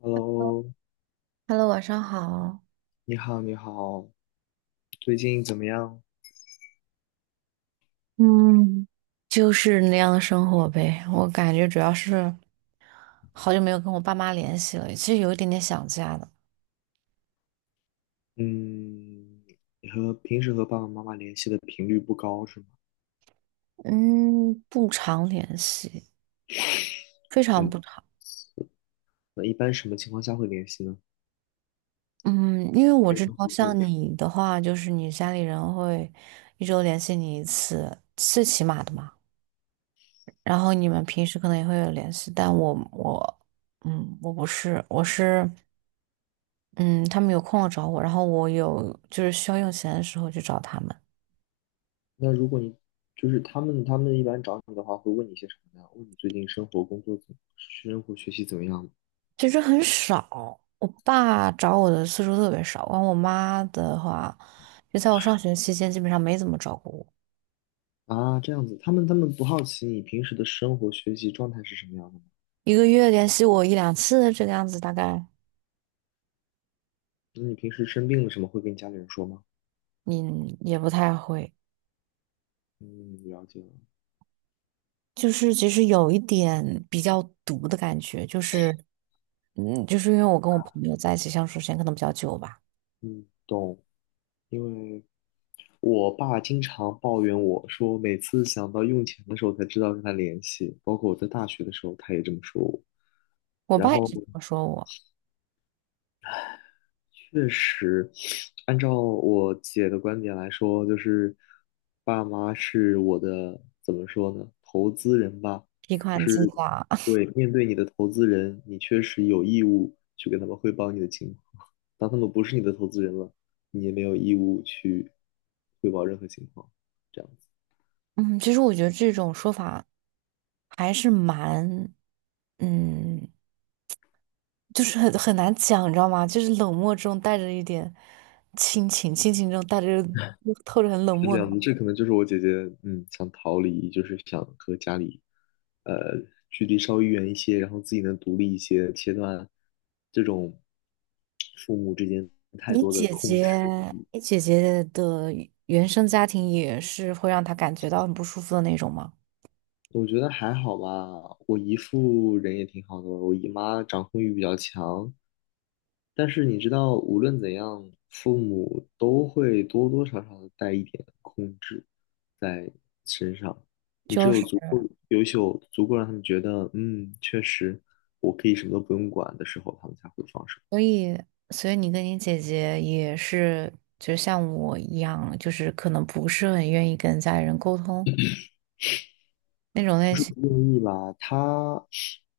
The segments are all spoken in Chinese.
Hello，Hello，晚上好。你好，你好，最近怎么样？嗯，就是那样的生活呗，我感觉主要是好久没有跟我爸妈联系了，其实有一点点想家的。嗯，你和平时和爸爸妈妈联系的频率不高是吗？嗯，不常联系，非常嗯，不常。那一般什么情况下会联系呢？嗯，因为我日知常道活动。像你的话，就是你家里人会一周联系你一次，最起码的嘛。然后你们平时可能也会有联系，但我不是，我是嗯，他们有空了找我，然后我有就是需要用钱的时候去找他们，那如果你就是他们一般找你的话，会问你些什么呢？问你最近生活、学习怎么样？其实很少。我爸找我的次数特别少，完我妈的话，就在我上学期间基本上没怎么找过我，啊？这样子，他们不好奇你平时的生活、学习状态是什么样的吗？一个月联系我一两次这个样子，大概那你平时生病了什么会跟家里人说吗？你也不太会。嗯，了解了。就是其实有一点比较毒的感觉，就是因为我跟我朋友在一起相处时间可能比较久吧，嗯，懂。因为我爸经常抱怨我说，每次想到用钱的时候才知道跟他联系，包括我在大学的时候，他也这么说我。我然爸也后是这么说我，确实，按照我姐的观点来说，就是爸妈是我的，怎么说呢，投资人吧。提就款机是啦。对，面对你的投资人，你确实有义务去跟他们汇报你的情况。当他们不是你的投资人了，你也没有义务去汇报任何情况。这样。嗯，其实我觉得这种说法还是蛮，嗯，就是很难讲，你知道吗？就是冷漠中带着一点亲情，亲情中带着透着很冷是这漠的。样的，这可能就是我姐姐，想逃离，就是想和家里，呃，距离稍微远一些，然后自己能独立一些，切断这种父母之间太你多的姐控制。姐，你姐姐的原生家庭也是会让她感觉到很不舒服的那种吗？我觉得还好吧，我姨父人也挺好的，我姨妈掌控欲比较强，但是你知道，无论怎样，父母都会多多少少的带一点控制在身上。你只就是。有足够优秀，足够让他们觉得，确实我可以什么都不用管的时候，他们才会放手。所以，所以你跟你姐姐也是，就像我一样，就是可能不是很愿意跟家里人沟通那种不类是不型，愿意吧？他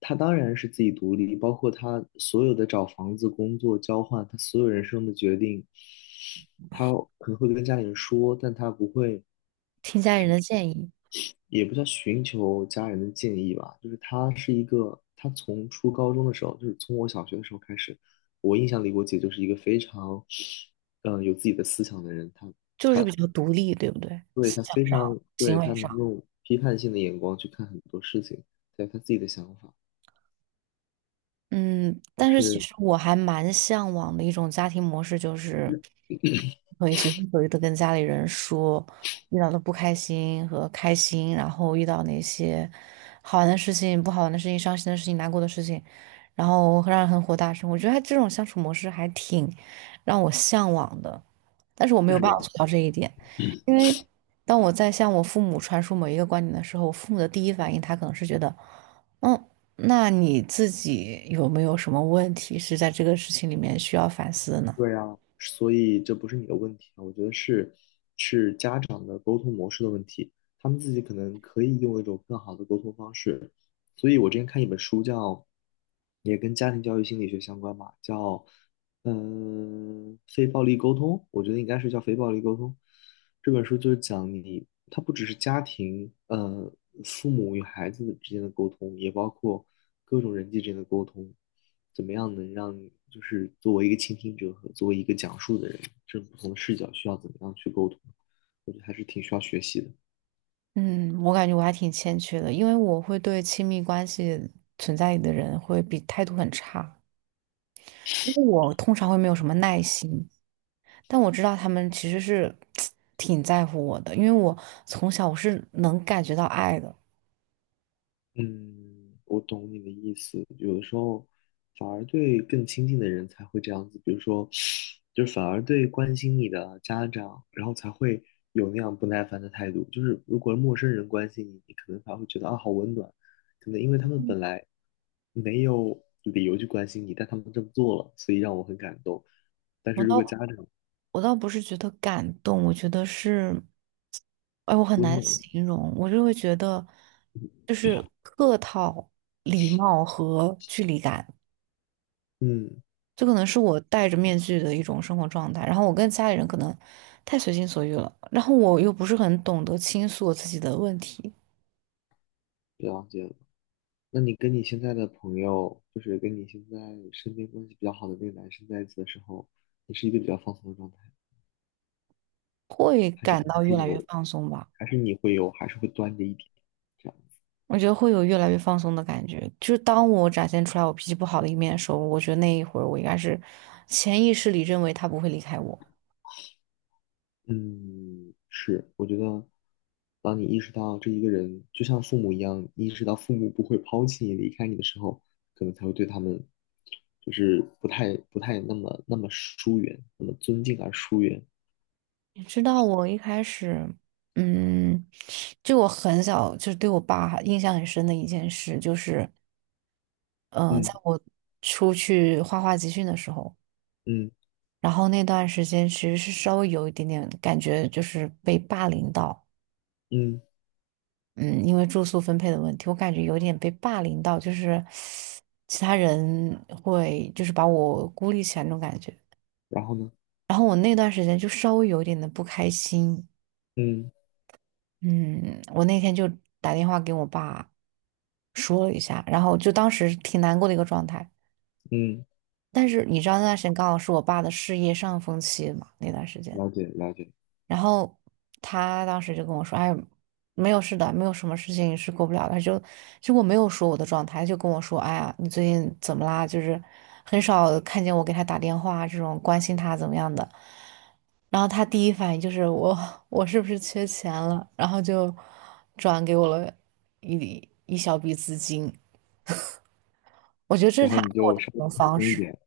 他当然是自己独立，包括他所有的找房子、工作、交换，他所有人生的决定，他可能会跟家里人说，但他不会。听家里人的建议，也不叫寻求家人的建议吧，就是他是一个，他从初高中的时候，就是从我小学的时候开始，我印象里我姐就是一个非常，有自己的思想的人，他就是他比较独立，对不对？对思他想非上，常行对他为上。能用批判性的眼光去看很多事情，还有她自己的想法嗯，但是其是实我还蛮向往的一种家庭模式，就是可以随心所欲的跟家里人说遇到的不开心和开心，然后遇到那些好玩的事情、不好玩的事情、伤心的事情、难过的事情，然后让人很火大声。我觉得他这种相处模式还挺让我向往的，但是我没是有这办法样做子。到这一点，因为当我在向我父母传输某一个观点的时候，我父母的第一反应他可能是觉得，嗯。那你自己有没有什么问题是在这个事情里面需要反思的呢？对啊，所以这不是你的问题啊，我觉得是家长的沟通模式的问题，他们自己可能可以用一种更好的沟通方式。所以我之前看一本书叫，也跟家庭教育心理学相关嘛，叫非暴力沟通，我觉得应该是叫非暴力沟通。这本书就是讲你，它不只是家庭，父母与孩子之间的沟通，也包括各种人际之间的沟通。怎么样能让就是作为一个倾听者和作为一个讲述的人，这种不同的视角需要怎么样去沟通，我觉得还是挺需要学习的。嗯，我感觉我还挺欠缺的，因为我会对亲密关系存在的人会比态度很差，因为我通常会没有什么耐心，但我知道他们其实是 挺在乎我的，因为我从小我是能感觉到爱的。嗯，我懂你的意思。有的时候，反而对更亲近的人才会这样子，比如说，就是反而对关心你的家长，然后才会有那样不耐烦的态度。就是如果陌生人关心你，你可能反而会觉得啊，好温暖。可能因为他们本来没有理由去关心你，但他们这么做了，所以让我很感动。但是我如到果家长我倒不是觉得感动，我觉得是，哎，我很温难暖，形容，我就会觉得，就是客套、礼貌和距离感，嗯，这可能是我戴着面具的一种生活状态。然后我跟家里人可能太随心所欲了，然后我又不是很懂得倾诉我自己的问题，了解了。那你跟你现在的朋友，就是跟你现在身边关系比较好的那个男生在一起的时候，你是一个比较放松的状态，会还是感还到是越来越有，放松吧。还是你会有，还是会端着一点这样？我觉得会有越来越放松的感觉，就是当我展现出来我脾气不好的一面的时候，我觉得那一会儿我应该是潜意识里认为他不会离开我。嗯，是，我觉得，当你意识到这一个人就像父母一样，意识到父母不会抛弃你、离开你的时候，可能才会对他们，就是不太那么疏远，那么尊敬而疏远。你知道我一开始，嗯，就我很小，就是对我爸印象很深的一件事，在嗯我出去画画集训的时候，嗯然后那段时间其实是稍微有一点点感觉，就是被霸凌到，嗯，嗯，因为住宿分配的问题，我感觉有点被霸凌到，就是其他人会就是把我孤立起来那种感觉，然后呢？然后我那段时间就稍微有一点的不开心。嗯嗯，我那天就打电话给我爸，说了一下，然后就当时挺难过的一个状态。嗯。但是你知道那段时间刚好是我爸的事业上峰期嘛，那段时间，了解了解，然后他当时就跟我说："哎，没有事的，没有什么事情是过不了的。"就结果我没有说我的状态，就跟我说："哎呀，你最近怎么啦？就是很少看见我给他打电话啊这种关心他怎么样的。"然后他第一反应就是我是不是缺钱了？然后就转给我了一小笔资金。我觉得这然是后他爱你我就的稍一微种开方心一式，点，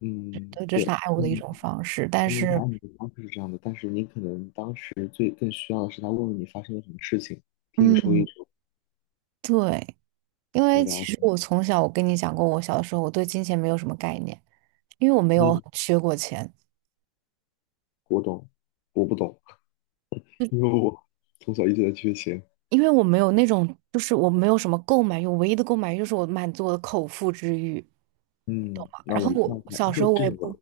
嗯，对，这对，是他爱我的一嗯，种方式。但说明他是，爱你的方式是这样的，但是你可能当时最更需要的是他问问你发生了什么事情，听你说一嗯，说，对，因我为其了实解，我从小，我跟你讲过，我小的时候我对金钱没有什么概念，因为我没有嗯，缺过钱，我懂，我不懂，就因为我从小一直在缺钱，因为我没有那种，就是我没有什么购买欲，我唯一的购买欲就是我满足我的口腹之欲，懂嗯，吗？那然我后那我我还小时这候我这也种不，我，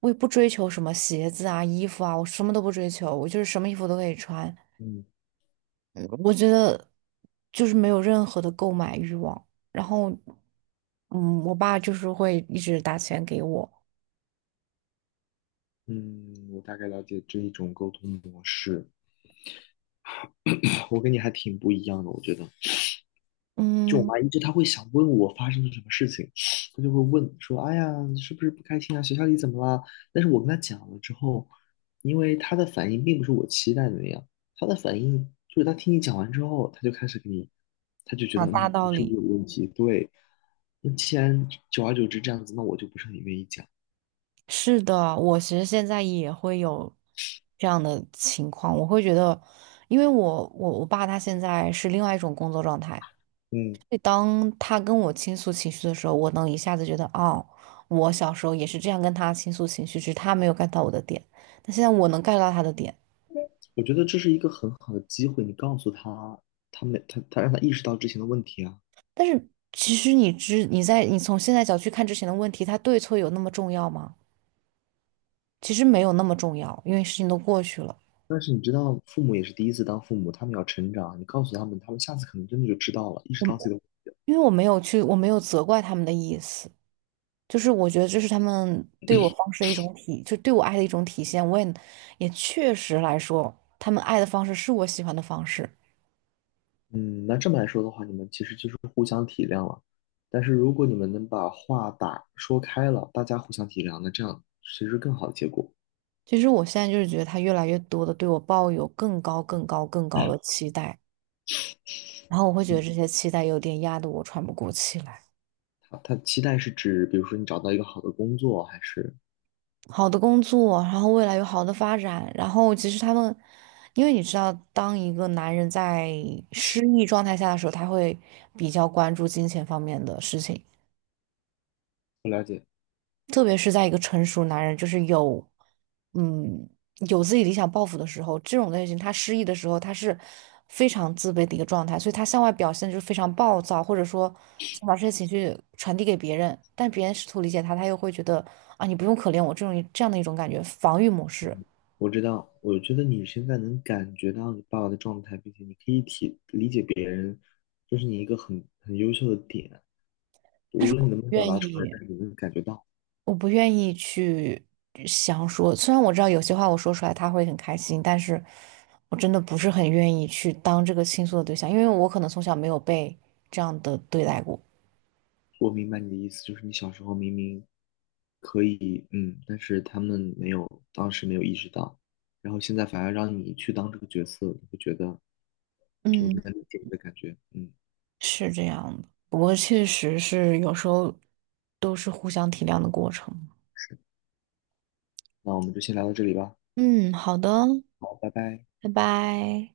我也不追求什么鞋子啊、衣服啊，我什么都不追求，我就是什么衣服都可以穿。嗯嗯我觉得就是没有任何的购买欲望。然后，我爸就是会一直打钱给我。嗯，我大概了解这一种沟通模式，我跟你还挺不一样的，我觉得，就我嗯，妈一直她会想问我发生了什么事情，她就会问说：“哎呀，你是不是不开心啊？学校里怎么了？”但是我跟她讲了之后，因为她的反应并不是我期待的那样，她的反应就是她听你讲完之后，她就开始给你，她就觉得讲大你道是不是理。有问题？对，那既然久而久之这样子，那我就不是很愿意讲。是的，我其实现在也会有这样的情况，我会觉得，因为我爸他现在是另外一种工作状态，嗯，所以当他跟我倾诉情绪的时候，我能一下子觉得，哦，我小时候也是这样跟他倾诉情绪，只是他没有 get 到我的点，但现在我能 get 到他的点。我觉得这是一个很好的机会，你告诉她，她没她她让她意识到之前的问题啊。但是其实你在你从现在角去看之前的问题，它对错有那么重要吗？其实没有那么重要，因为事情都过去了。但是你知道，父母也是第一次当父母，他们要成长。你告诉他们，他们下次可能真的就知道了，意识到自我己的。因为我没有去，我没有责怪他们的意思，就是我觉得这是他们对我方式的一种体，就对我爱的一种体现。也确实来说，他们爱的方式是我喜欢的方式。嗯，那这么来说的话，你们其实就是互相体谅了。但是如果你们能把话说开了，大家互相体谅，那这样其实更好的结果。其实我现在就是觉得他越来越多的对我抱有更高、更高、更高的期待，然后我会觉嗯，得这些期待有点压得我喘不过气来。他期待是指，比如说你找到一个好的工作，还是好的工作，然后未来有好的发展，然后其实他们，因为你知道，当一个男人在失意状态下的时候，他会比较关注金钱方面的事情，不了解，特别是在一个成熟男人，嗯，有自己理想抱负的时候，这种类型他失意的时候，他是非常自卑的一个状态，所以他向外表现就是非常暴躁，或者说想把这些情绪传递给别人，但别人试图理解他，他又会觉得啊，你不用可怜我这种这样的一种感觉，防御模式。我知道，我觉得你现在能感觉到你爸爸的状态，并且你可以体理解别人，就是你一个很优秀的点。无论你能不能表愿达出来，意，但是你能感觉到。我不愿意去想说。虽然我知道有些话我说出来他会很开心，但是我真的不是很愿意去当这个倾诉的对象，因为我可能从小没有被这样的对待过。我明白你的意思，就是你小时候明明可以，但是他们没有，当时没有意识到，然后现在反而让你去当这个角色，你会觉得我嗯，能理解你的感觉，嗯，是这样的。不过确实是有时候都是互相体谅的过程。那我们就先聊到这里吧，嗯，好的，好，拜拜。拜拜。